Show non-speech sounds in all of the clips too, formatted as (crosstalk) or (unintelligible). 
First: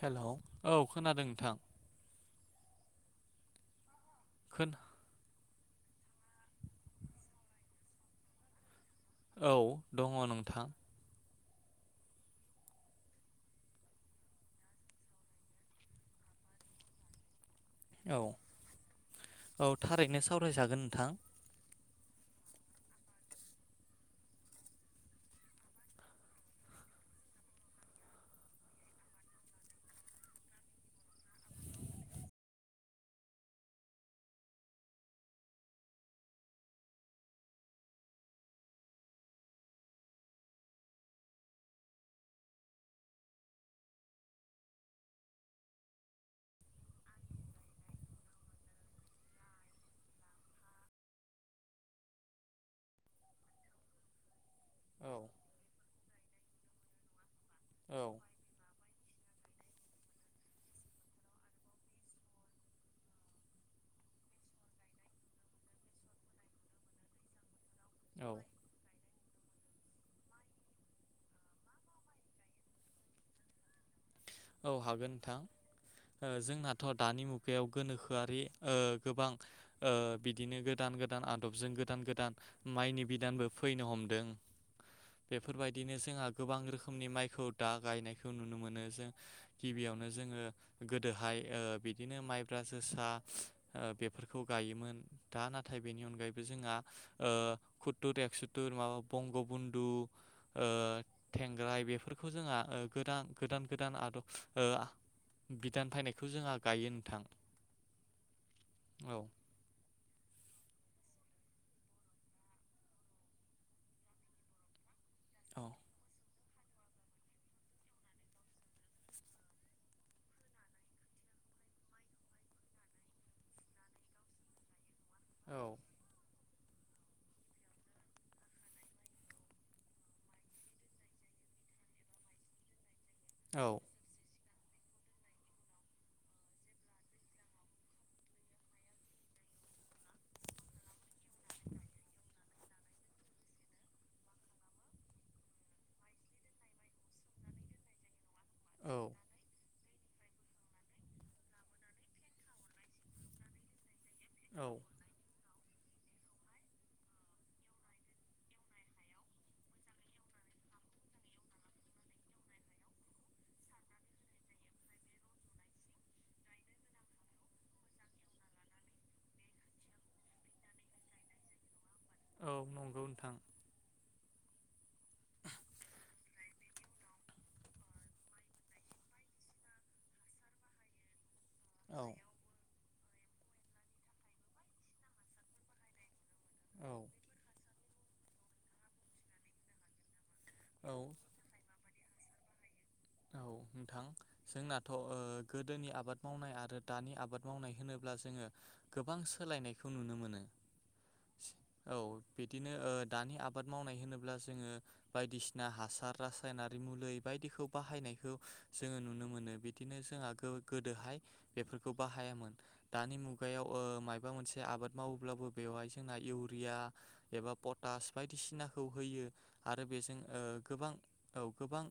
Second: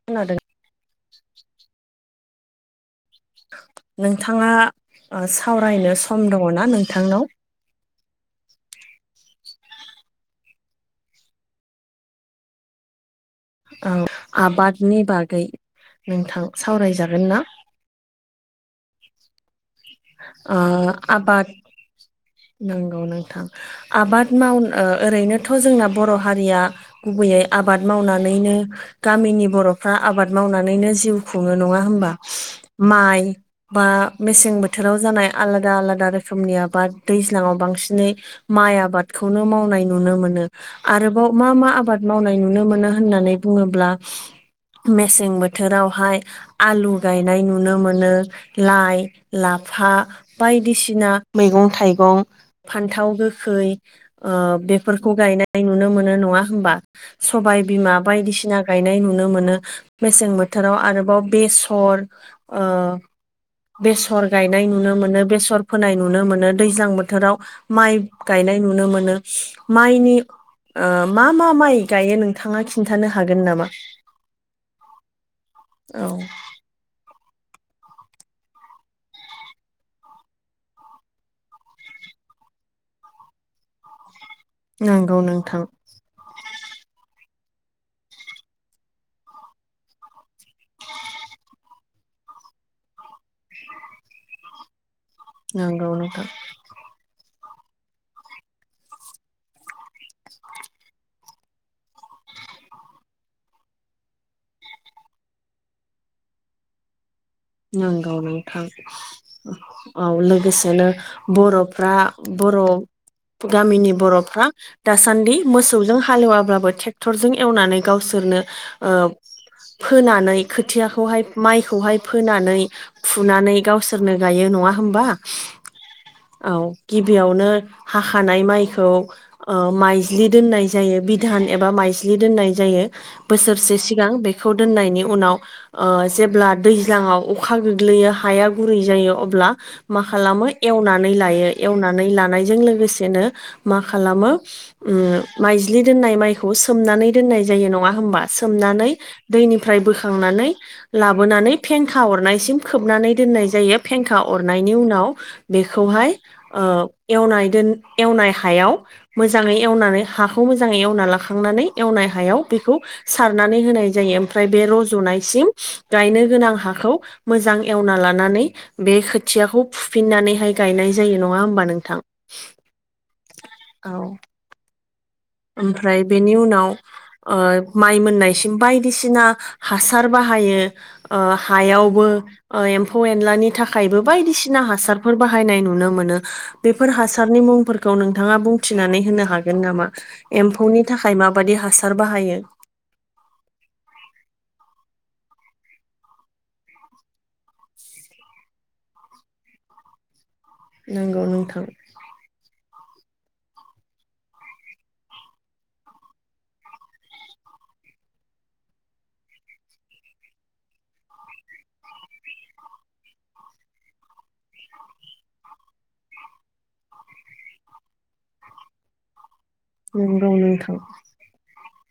Hello खोनादों औ खोनादों नोंथां नोंथाङा खोन ओ सावरायनो सम दङ ना नोंथांनाव? औ दङ नोंथां। औ आबादनि बागै नोंथां सावरायजागोन ना? औ औ थारैनो ओ सावरायजागोन नोंथां आबाद नंगौ नोंथां आबाद मावनो ओरैनोथ' जोंना बर' हारिया गुबैयै आबाद मावनानैनो गामिनि बर'फ्रा आबाद मावनानैनो जिउ खुंङोनो नङा होमबा? माइ बा मेसें बो थोराव जानाय आलादा आलादा रोखोमनि आबाद दैज्लाङाव बांसिनै माइ आबादखौनो माव नाय नुनो मोन आरोबाव मा मा आबाद मावनाय नुनो मोनो होननानै बुङोब्ला मेसें बोथोरावहाय आलु गायनाय नुनो मोनो लाइ लाफा बायदिसिना मैगं थाइगं फान्थाव गोखै ओ बे औ फोरखौ गायनाय नुनो मोन नङा होमबा सबाय बिमा औ बायदिसिना गायनाय नुनो मोनो मेसें बोथोराव आरोबाव बेसर ओ बेसर गायनाय नुनो मोनो बेसर फोनाय नुनो मोनो दैज्लां बोथोराव माइ औ गायनाय नुनो मोनो। माइनि ओ मा मा माइ गायो नोंथाङा खिन्थानो हागोन नामा? औ हागोन नोंथां औ ओ जोंनाथ' दानि मुग गायाव गोनोखोआरि गोबां बिदिनो गोदान गोदान आदबजों गोदान गोदान माइनि बिदानबो फैनो हमदों नंगौ नोंथां बेफोरबायदिनो जोंहा गोबां रोखोमनि माइखौ दा गायनायखौ नुनो मोनो जों गिबियावनो जोङो गोदोहाय ओ बिदिनो माइब्रा जोसा बे फोरखौ गायोमोन दा नाथाय नंगौ बेनि नोंथां अनगायैबो जोंहा ओ कुथुर, एकसुथुर माबा बंग बधु, थेंग्राय बेफोरखौ जोंहा गोदान गोदान आदब ओ बिदान फैनायखौ जोंहा गायो नोंथां नंगौ नोंथां औ औ लोगोसेनो बर'फ्रा बर' गामिनि बर'फ्रा दासान्दि औ मोसौजों हालेवाब्लाबो ट्रेक्टरजों एवनानै गावसोर नो ओ फोनानै खोथियाखौ हाय मायखौ हाय फोनानै फुनानै गावसोरनो गायो नङा होमबा औ औ गिबियावनो हाखानाय माइखौ ओ माइज्लि दोननाय जायो बिधान न एबा मायज्लि दोननाय जायो बोसोरसे सिगां बेखौ दोननायनि उनाव ओ जेब्ला दै ज्लांङाव अखा गोग्लैयो हाया गुरै जायो अब्ला मा खालामो एवनानै लायो एवना नानै लानायजों लोगोसेनो मा खालामो उम मायज्लि दोननाय मायखौ सोम नानै दोननाय जायो नङा होमबा औ सोमनानै दैनिफ्राय बोखांनानै लाबोनानै फेंखा अरनायसिम खोबनानै दोननाय जायो फेंखा अरनायनि उनाव बेखौहाय ओ एवनाय दोन एवनाय हायाव मोजाङै एवनानै हाखौ मोजाङै एवना लाखांनानै एवनाय हायाव बेखौ सारनानै होनाय जायो ओमफ्राय बे रज'नाय सिम गायनो गोनां हाखौ मोजां एवना लानानै बे खोथियाखौ फुफिननानै हाय गायनाय जायो नंङा होमबा? नोंथां औ नंगौ नोंथां औ ओमफ्राय बेनि उनाव ओ माइ मोननायसिम बायदिसिना हासार बाहायो ओ औ हायावबो ओ एम फौ एनलानि थाखायबो बायदिसिना हासारफोर बाहायनाय नुनो मोनो बेफोर औ हासारनि मुंफोर खौ नोंथाङा बुंथिनानै होनो हागोन नामा एम्फौनि औ थाखाय माबायदि हासार बाहायो। औ नोंथां जोंनाथ' ओ गोदोनि आबाद मावनाय आरो दानि आबाद मावनाय होनोब्ला जोङो। गोबां सोलायनायखौ नुनो मोनो। नोंगौ नोंथां। औ बिदिनो ओ दानि आबाद मावनाय होनोब्ला जोङो बायदिसिना हासार रासायनारि मुलि बायदिखौ बाहायनायखौ जोङो नुनो मोनो बिदिनो जोंहा गो-गोदोहाय बेफोरखौ बाहायामोन। दानि मुगायाव ओ मायाबा मोनसे आबाद मावोब्लाबो बेवहाय जोंना इउरिया एबा फथ टास बायदिसिनाखौ होयो। आरो बेजों नंगौ ओ नोंथां गोबां औ गोबां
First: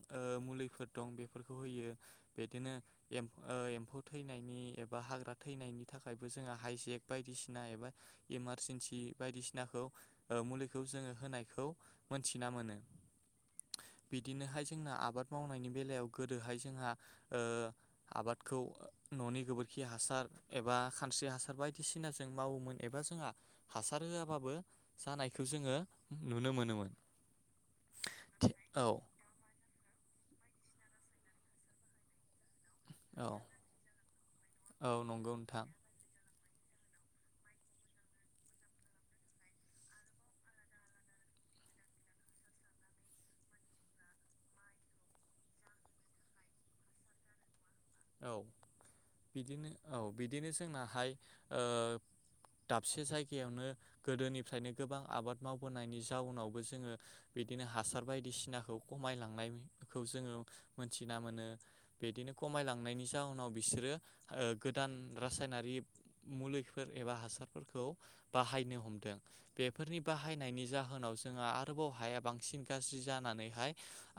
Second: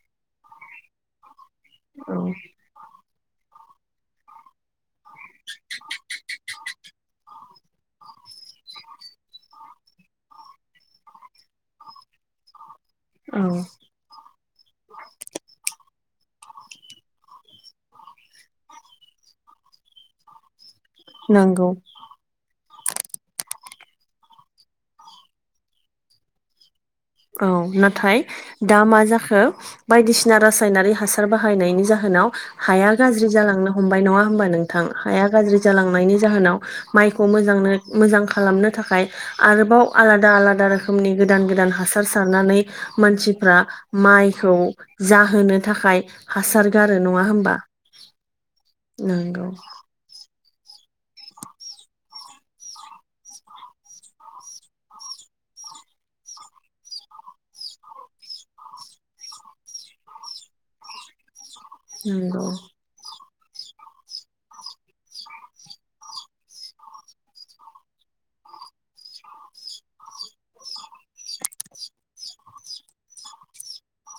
मुलिफोर दं बे बेफोरखौ होयो औ बिदिनो एम ओ एम्फौ थैनायनि एबा हाग्रा थैनायनि थाखायबो जोंहा हाइजेक बायदिसिना एबा इमारजिन्सि बायदिसिनाखौ ओ मुलिखौ जोंङो होनायखौ मोनथिना मोनो। औ बिदिनोहाय जोंना आबाद मावनायनि बेलायाव गोदोहाय जोंहा ओ आबादखौ न'नि गोबोरखि हासार एबा खानस्रि हासार नंगौ बायदिसिना जों मावोमोन एबा जोंहा हासार होआबाबो जानायखौ जोंङो नुनो मोनोमोन। औ नाथाय दा औ मा जाखो बायदिसि सिना रासायनारि हासार बाहायनायनि जाहोनाव हाया औ गाज्रि जालांनो हमबाय नंङा हबा नोंथां औ हाया नंगौ गाज्रि नोंथां जालांनायनि जाहोनाव माइखौ मोजांनो मोजां खालामनो थाखाय आरोबाव आलादा आलादा रोखोमनि गोदान गोदान हास - सार सारनानै मानसिफ्रा माइखौ जाहोनो थाखाय हासार गारो ‌ नंङा होमबा? औ नंगौ बिदिनो औ बिदिनो जोंनाहाय ओ दाबसे जायगायावनो गोदोनिफ्रायनो गोबां आबाद मावबोनायनि जाउनावबो जोंङो बिदिनो हासार बायदिसिनाखौ खमायलांनायखौ जोंङो मोनथिना मोनो। बिदिनो नंगौ खमायलां नि जााहोनाव बिसोरो ओ गोदान रासायनारि मुलिफोर एबा हासारफोरखौ बाहायनो हमदों बेफोरनि बाहायनायनि जाहोनाव जोंहा आरोबाव हाया बांसिन गाज्रि जानानैहाय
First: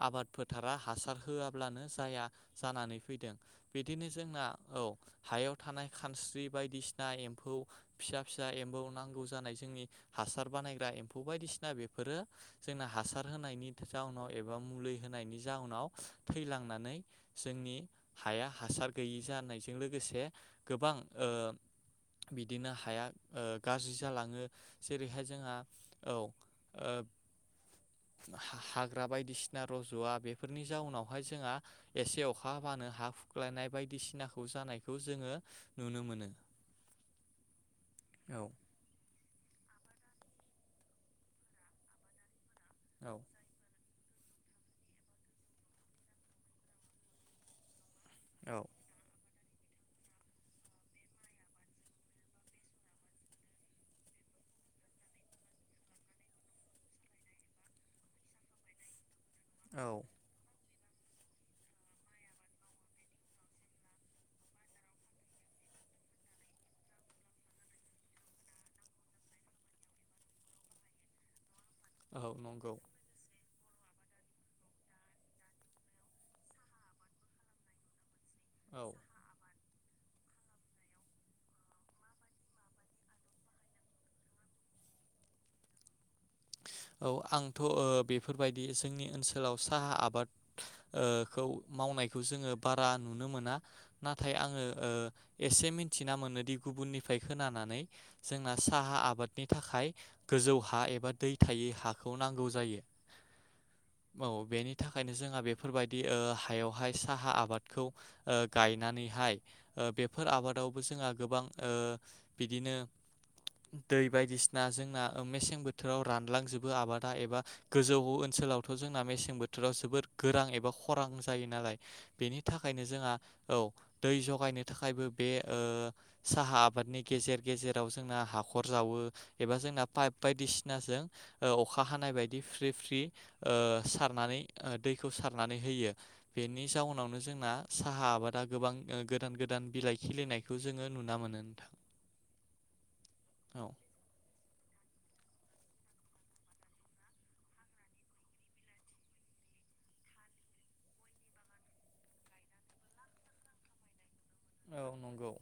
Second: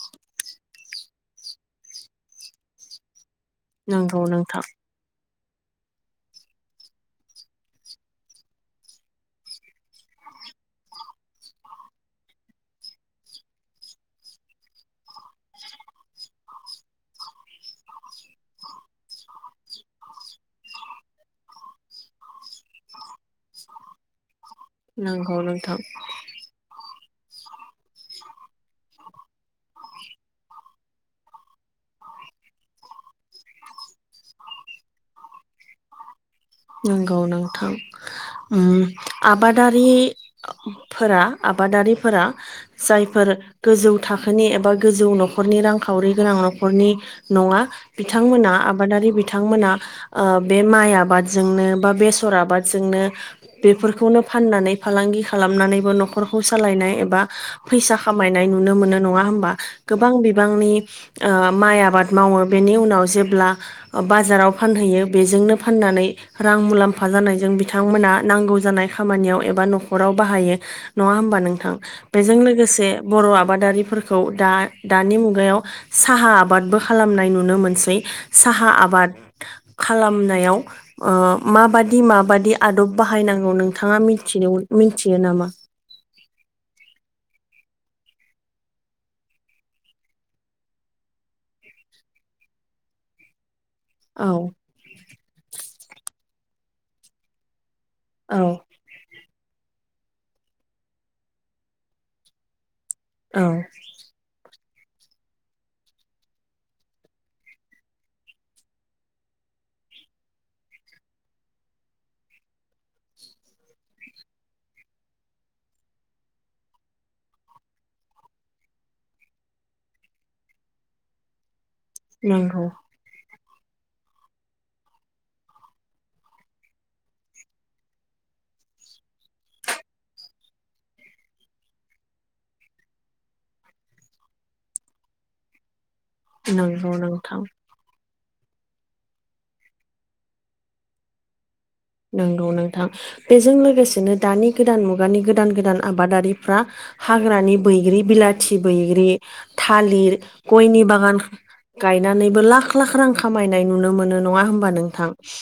आबाद फोथारा हासार होआब्लानो जाया जानानै फैदों। बिदिनो नंगौ जोंना नोंथां औ हायाव थानाय खानस्रि बायदिसिना एम्फौ फिसा फिसा एम्फौ नांगौ जानाय जोंनि हा हासार बानायग्रा एम्फौ बायदिसिना बेफोरो जोंना हासार होनायनि जाउनाव एबा मुलि होनाय नि जाउनाव थै लांनानै जोंनि हाया हासार गैयि जानायजों लोगोसे गोबां ओ बिदिनो हाया ओ गाज्रि जालांङो। जेरैहाय नंगौ जोंहा नोंथां औ ओब (inaudible) हा- हा हाग्रा बायदिसिना रज'वा बेफोरनि जाउनावहाय जोंहा एसे अखा हाबानो हा हुख्लायनाय बायदिसिनाखौ जानायखौ जोंङो नुनो मोनो। नंगौ नोंथां औ उम आबादारि फोरा आबादारिफोरा औ जायफोर गोजौ थाखोनि एबा गोजौ न'खरनि रांखावरि गोनां न'खरनि नंङा। बिथांमोना आबादारि बिथांमोना ओ बे माइ आबाद जोंनो बा बेसर आबादजोंनो बेफोरखौनो फाननानै फालांगि खालामनानैबो न'खर खौ सालायनाय एबा फैसा खामायनाय नुनो मोनो नंङा होमबा? औ औ गोबां बिबांनि ओ माइ आबाद मावो बेनि उनाव जेब्ला बाजाराव फानहैयो बेजोंनो फाननानै रां मुलाम्फा जानायजों बिथांमोना नांगौ जानाय खामानियाव एबा न'खराव बाहायो नंङा होम बा नोंथां औ बेजों नंगौ लोगोसे बर' आ बादारि फोरखौ दा-दानि मुगायाव साहा आबादबो खालामनाय नुनो मोनसै। साहा औ आबाद खालामनायाव ओ माबादि माबादि आदब बाहायनांगौ नोंथांङा मिथिनो मिथियो नामा? (inaudible) औ आंथ' ओ बेफोरबायदि जोंनि ओनसोलाव साहा आबाद ओ खौ मावन नाय खौ जोंङो बारा नुनो मोना। औ नाथाय आंङो ओ एसे मिथिना मोनोदि गुबुननिफ्राय खोनानानै औ जोंना साहा आबादनि थाखाय गोजौ हा एबा दै थायै हाखौ नांगौ जायो औ औ बेनि बेनि थाखायनो जोंहा बेफोरबायदि ओ हायावहाय साहा आबादखौ ओ गायनानैहाय ओ बेफोर आबादावबो जोंहा गोबां ओ बिदिनो दै बायदिसिना जोंना ओ मेसें बोथोराव रानलांजोबो आबादा एबा गोजौ ओनसोलावथ' जोंना मेसें बोथोराव जोबोर गोरां एबा खरां जायो नालाय बेनि नंगौ थाखायनो जोंहा औ दै जगायनो थाखायबो बे ओ साहा आबादनि गेजेर गेजेराव जोंना हाब हाखर जावो एबा जोंना पाइप बायदिसि सिनाजों ओ अखा हानाय बायदि फ्रि फ्रि ओ सारनानै दैखौ सारनानै होयो बेनि नंगौ जाउनावनो नोंथां जोंना साहा आबाद दा गोबां ओ गोदान गोदान बिलाइ खिलिनायखौ जोङो नुना मोनो नोथां नंगौ नोंथां बेजों लोगोसेनो दानि गोदान मुगानि गोदान गोदान आबादारिफ्रा हाग्रानि बैग्रि बिलाथि बैग्रि थालिर गयनि बागान गायनानैबो लाख लाख रां खामायनाय नुनो मोनो नङा होनबा औ नोंथां नंगौ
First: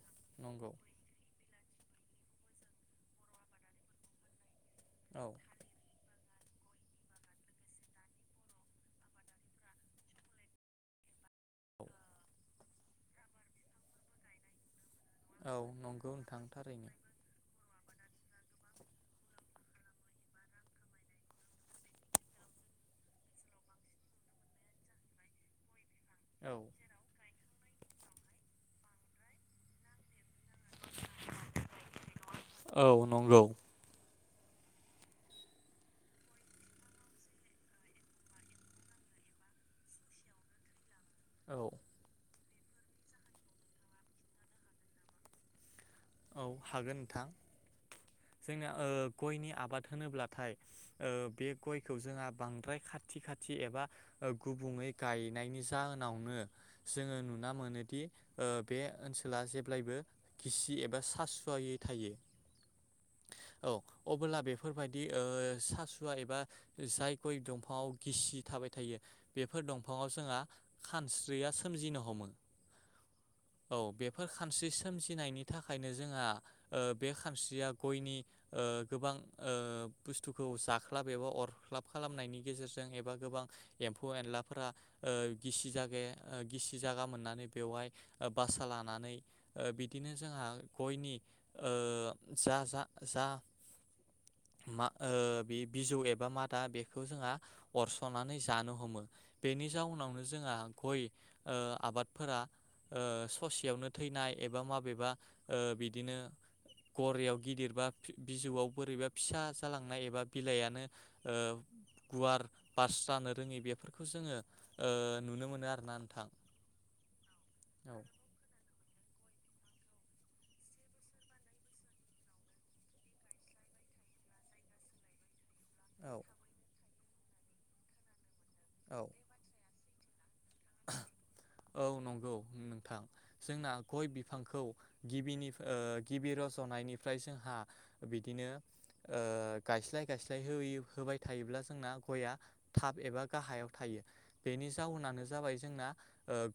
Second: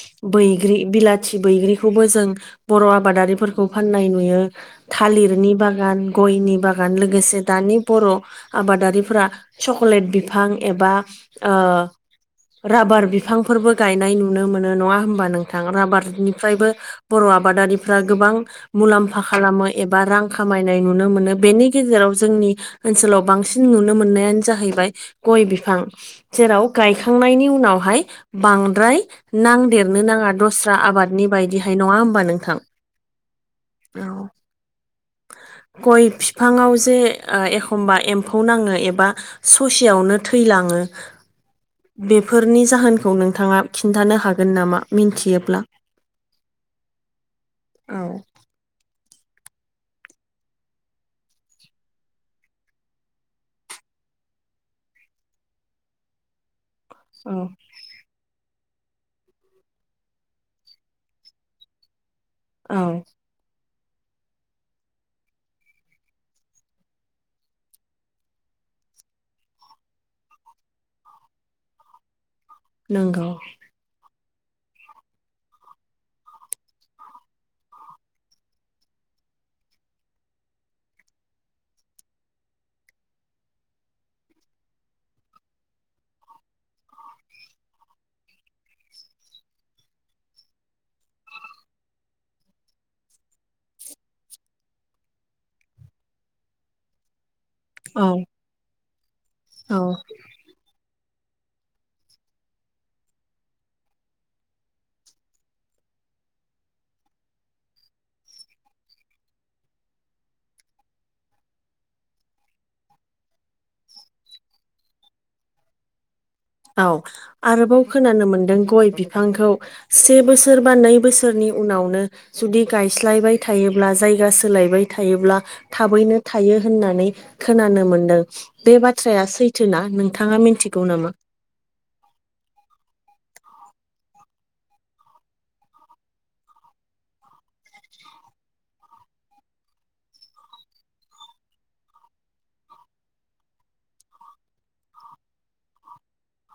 नंगौ बैग्रि बिला बैग्रिखौबो जों बर' आबादारिफोरखौ फाननाय नुयो औ थालिरनि बागान गयनि बागान लोगोसे दानि बर' आबादारिफोरा चकलेट बिफां एबा ओ औ राबार बिफांफोरबो गायनाय नुनो मोनो नङा होन होमबा औ नोंथां नंगौ नोंथां रााबारनिफ्रायबो थारैनो बर' आबादारि फ्रा गोबां मुलाम्फा खालामो एबा रां खामायनाय नुनो मोनो बेनि गेजेराव जोंनि ओनसोलाव बांसिन नुनो मोननायानो जाहैबाय गय बिफां औ जेराव गायखांनायनि उनावहाय बांद्राय नांदेरनो नाङा दस्रा नि बायदिहाय नङा होमबा नोंथां औ नंगौ औ (unintelligible) (inaudible) गय बिफाङाव जे ओ एखमबा एम्फौ नाङो एबा ससेयावनो थैलाङो औ आङो बेफोरनि जाहोनखौ नोंथाङा खिन्थानो हागोन नामा मिथियोब्ला औ हागोन नोंथां औ जोंना ओ गयनि आबाद होनोब्लाथाय ओ बे गयखौ जोंहा बांद्राय खाथि खाथि एबा ओ गुबुङै गायनायनि जाहोनावनो जोङो नुना औ मोनोदि ओ बे ओनसोला जेब्लायबो खिसि एबा एा सासुवायै थायो औ औ अबोब्ला बेफोरबायदि ओ सासुवा एबा जायखौय दंफाङाव गिसि था थाबाय थायो बेफोर दंफाङाव जोंहा खानस्रिया सोमजिनो हमो नोंगौ बे फोर खानस्रि सोमजिनायनि थाखाय थाखायनो जोंहा ओ बे खानस्रिया गयनि ओ गोबां ओ बुस्थुखौ नाख्लाब एबा अरख्लाब खालामनायनि गेजेरजों एबा गोबां एम्फौ एनलाफोरा ओ गिसि गि जागे गिसि जागा मोननानै बेवहाय ओ बासा लानानै ओ बिदिनो जोंहा गयनि ओ जा-जा-जा मा ओ बे बिजौ एबा मादा बेखौ जोंहा औ अरस'नानै जानो हमो बेनि औ जाउनावनो जोंया गय ओ आबादफोरा ओ ससेयावनो थैनाय एबा माबेबा ओ बिदिनो गरायाव गिदिरबा बिजौआव बोरैबा फिसा जालांनाय एबा बिलाइनो ओ गुवार बास जानो रोङि बेफोरखौ जोङो ओ नुनो मोनो आरोना नोंथां औ आरोबाव औ खोनानो मोनदों गय बिफ बिफांखौ से बोसोर बा नै बोसोरनि उनावनो जुदि गायस्लायबाय थायोब्ला जाय जायगा सोलायबाय थायोब्ला। औ थाबैनो थायो होननानै खोनानो मोनदों बे औ बाथ्राया सैथोना। नोंथाङा मिथिगौ नामा? औ नंगौ नोंथां जोंना गय बिफांखौ गिबिनि गिबि रज'नायनिफ्राय जोंहा बिदिनो यो ओ गायस्लाय गायसन्नाय होयो होबाय थायोब्ला जोंना गया थाब एबा गा गाहायाव थायो बेनि जाउनानो जाबाय जोंना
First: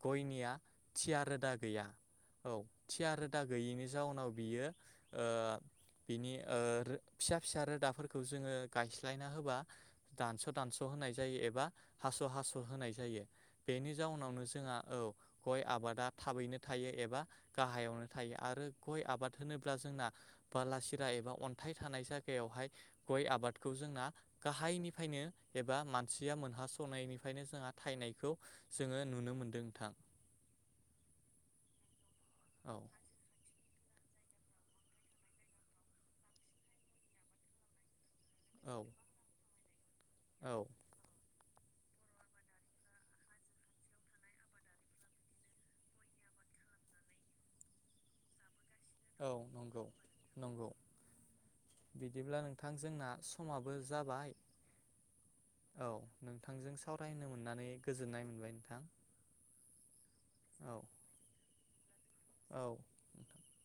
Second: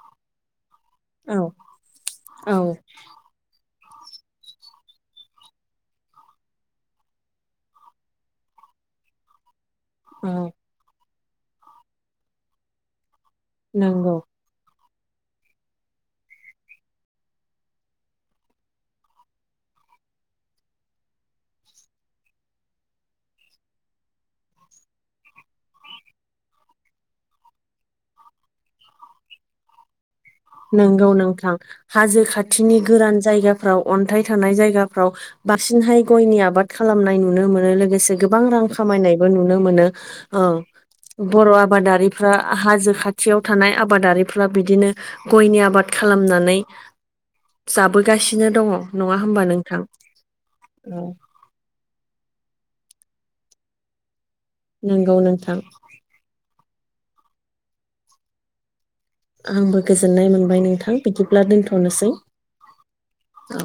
गयनिया थिया औ रोदा गैया औ थिय रोदा गैयिनि जाउनाव बियो ओ बिनि ओ रो फिसा फिसा रोदाफोरखौ जोङो गायस्लायना होबा। औ दानस' दानस' होनाय जायो एबा हास' हास' होनाय जायो बेनि नंगौ जाउनावनो ज (inaudible) गय आबादा थाबैनो थायो एबा गाहायावनो थायो आरो गय आबाद होनोब्ला जोंना बालासिरा एबा अन्थाइ थानाय जायगायावहाय गय आबादखौ जोंना गाहायनिफ्रायनो एबा मानसिया मोनहासनायनिफ्रायनो जोंहा थायनायखौ जोङो नुनो मोन नोंथां। नंगौ नोंथां हाजो औ खाथिनि गोरान जायगाफ्राव अन्थाइ थानाय जायगाफ्राव बांसिनहाय गयनि आबाद खालामनाय नुनो मोनो लोगोसे गो गोबां रां औ खामायनायबो नुनो मोनो औ ओं बर' आबादारिफ्रा हाजो खाथियाव थानाय आबादारिफ्रा बिदिनो गयनि आबाद खालामनानै जाबोगासिनो दङ। नङा औ होमबा नोंथां नंगौ नंगौ औ बिदिब्ला नोंथां जोंना समाबो जाबाय नंगौ नोंथां। औ नोंथांजों सावरायनो मोननानै गोजोननाय मोनबाय नोंथां। आंबो गोजोननाय मोनबाय औ नोंथां बिदिब्ला दोनथ'नोसै औ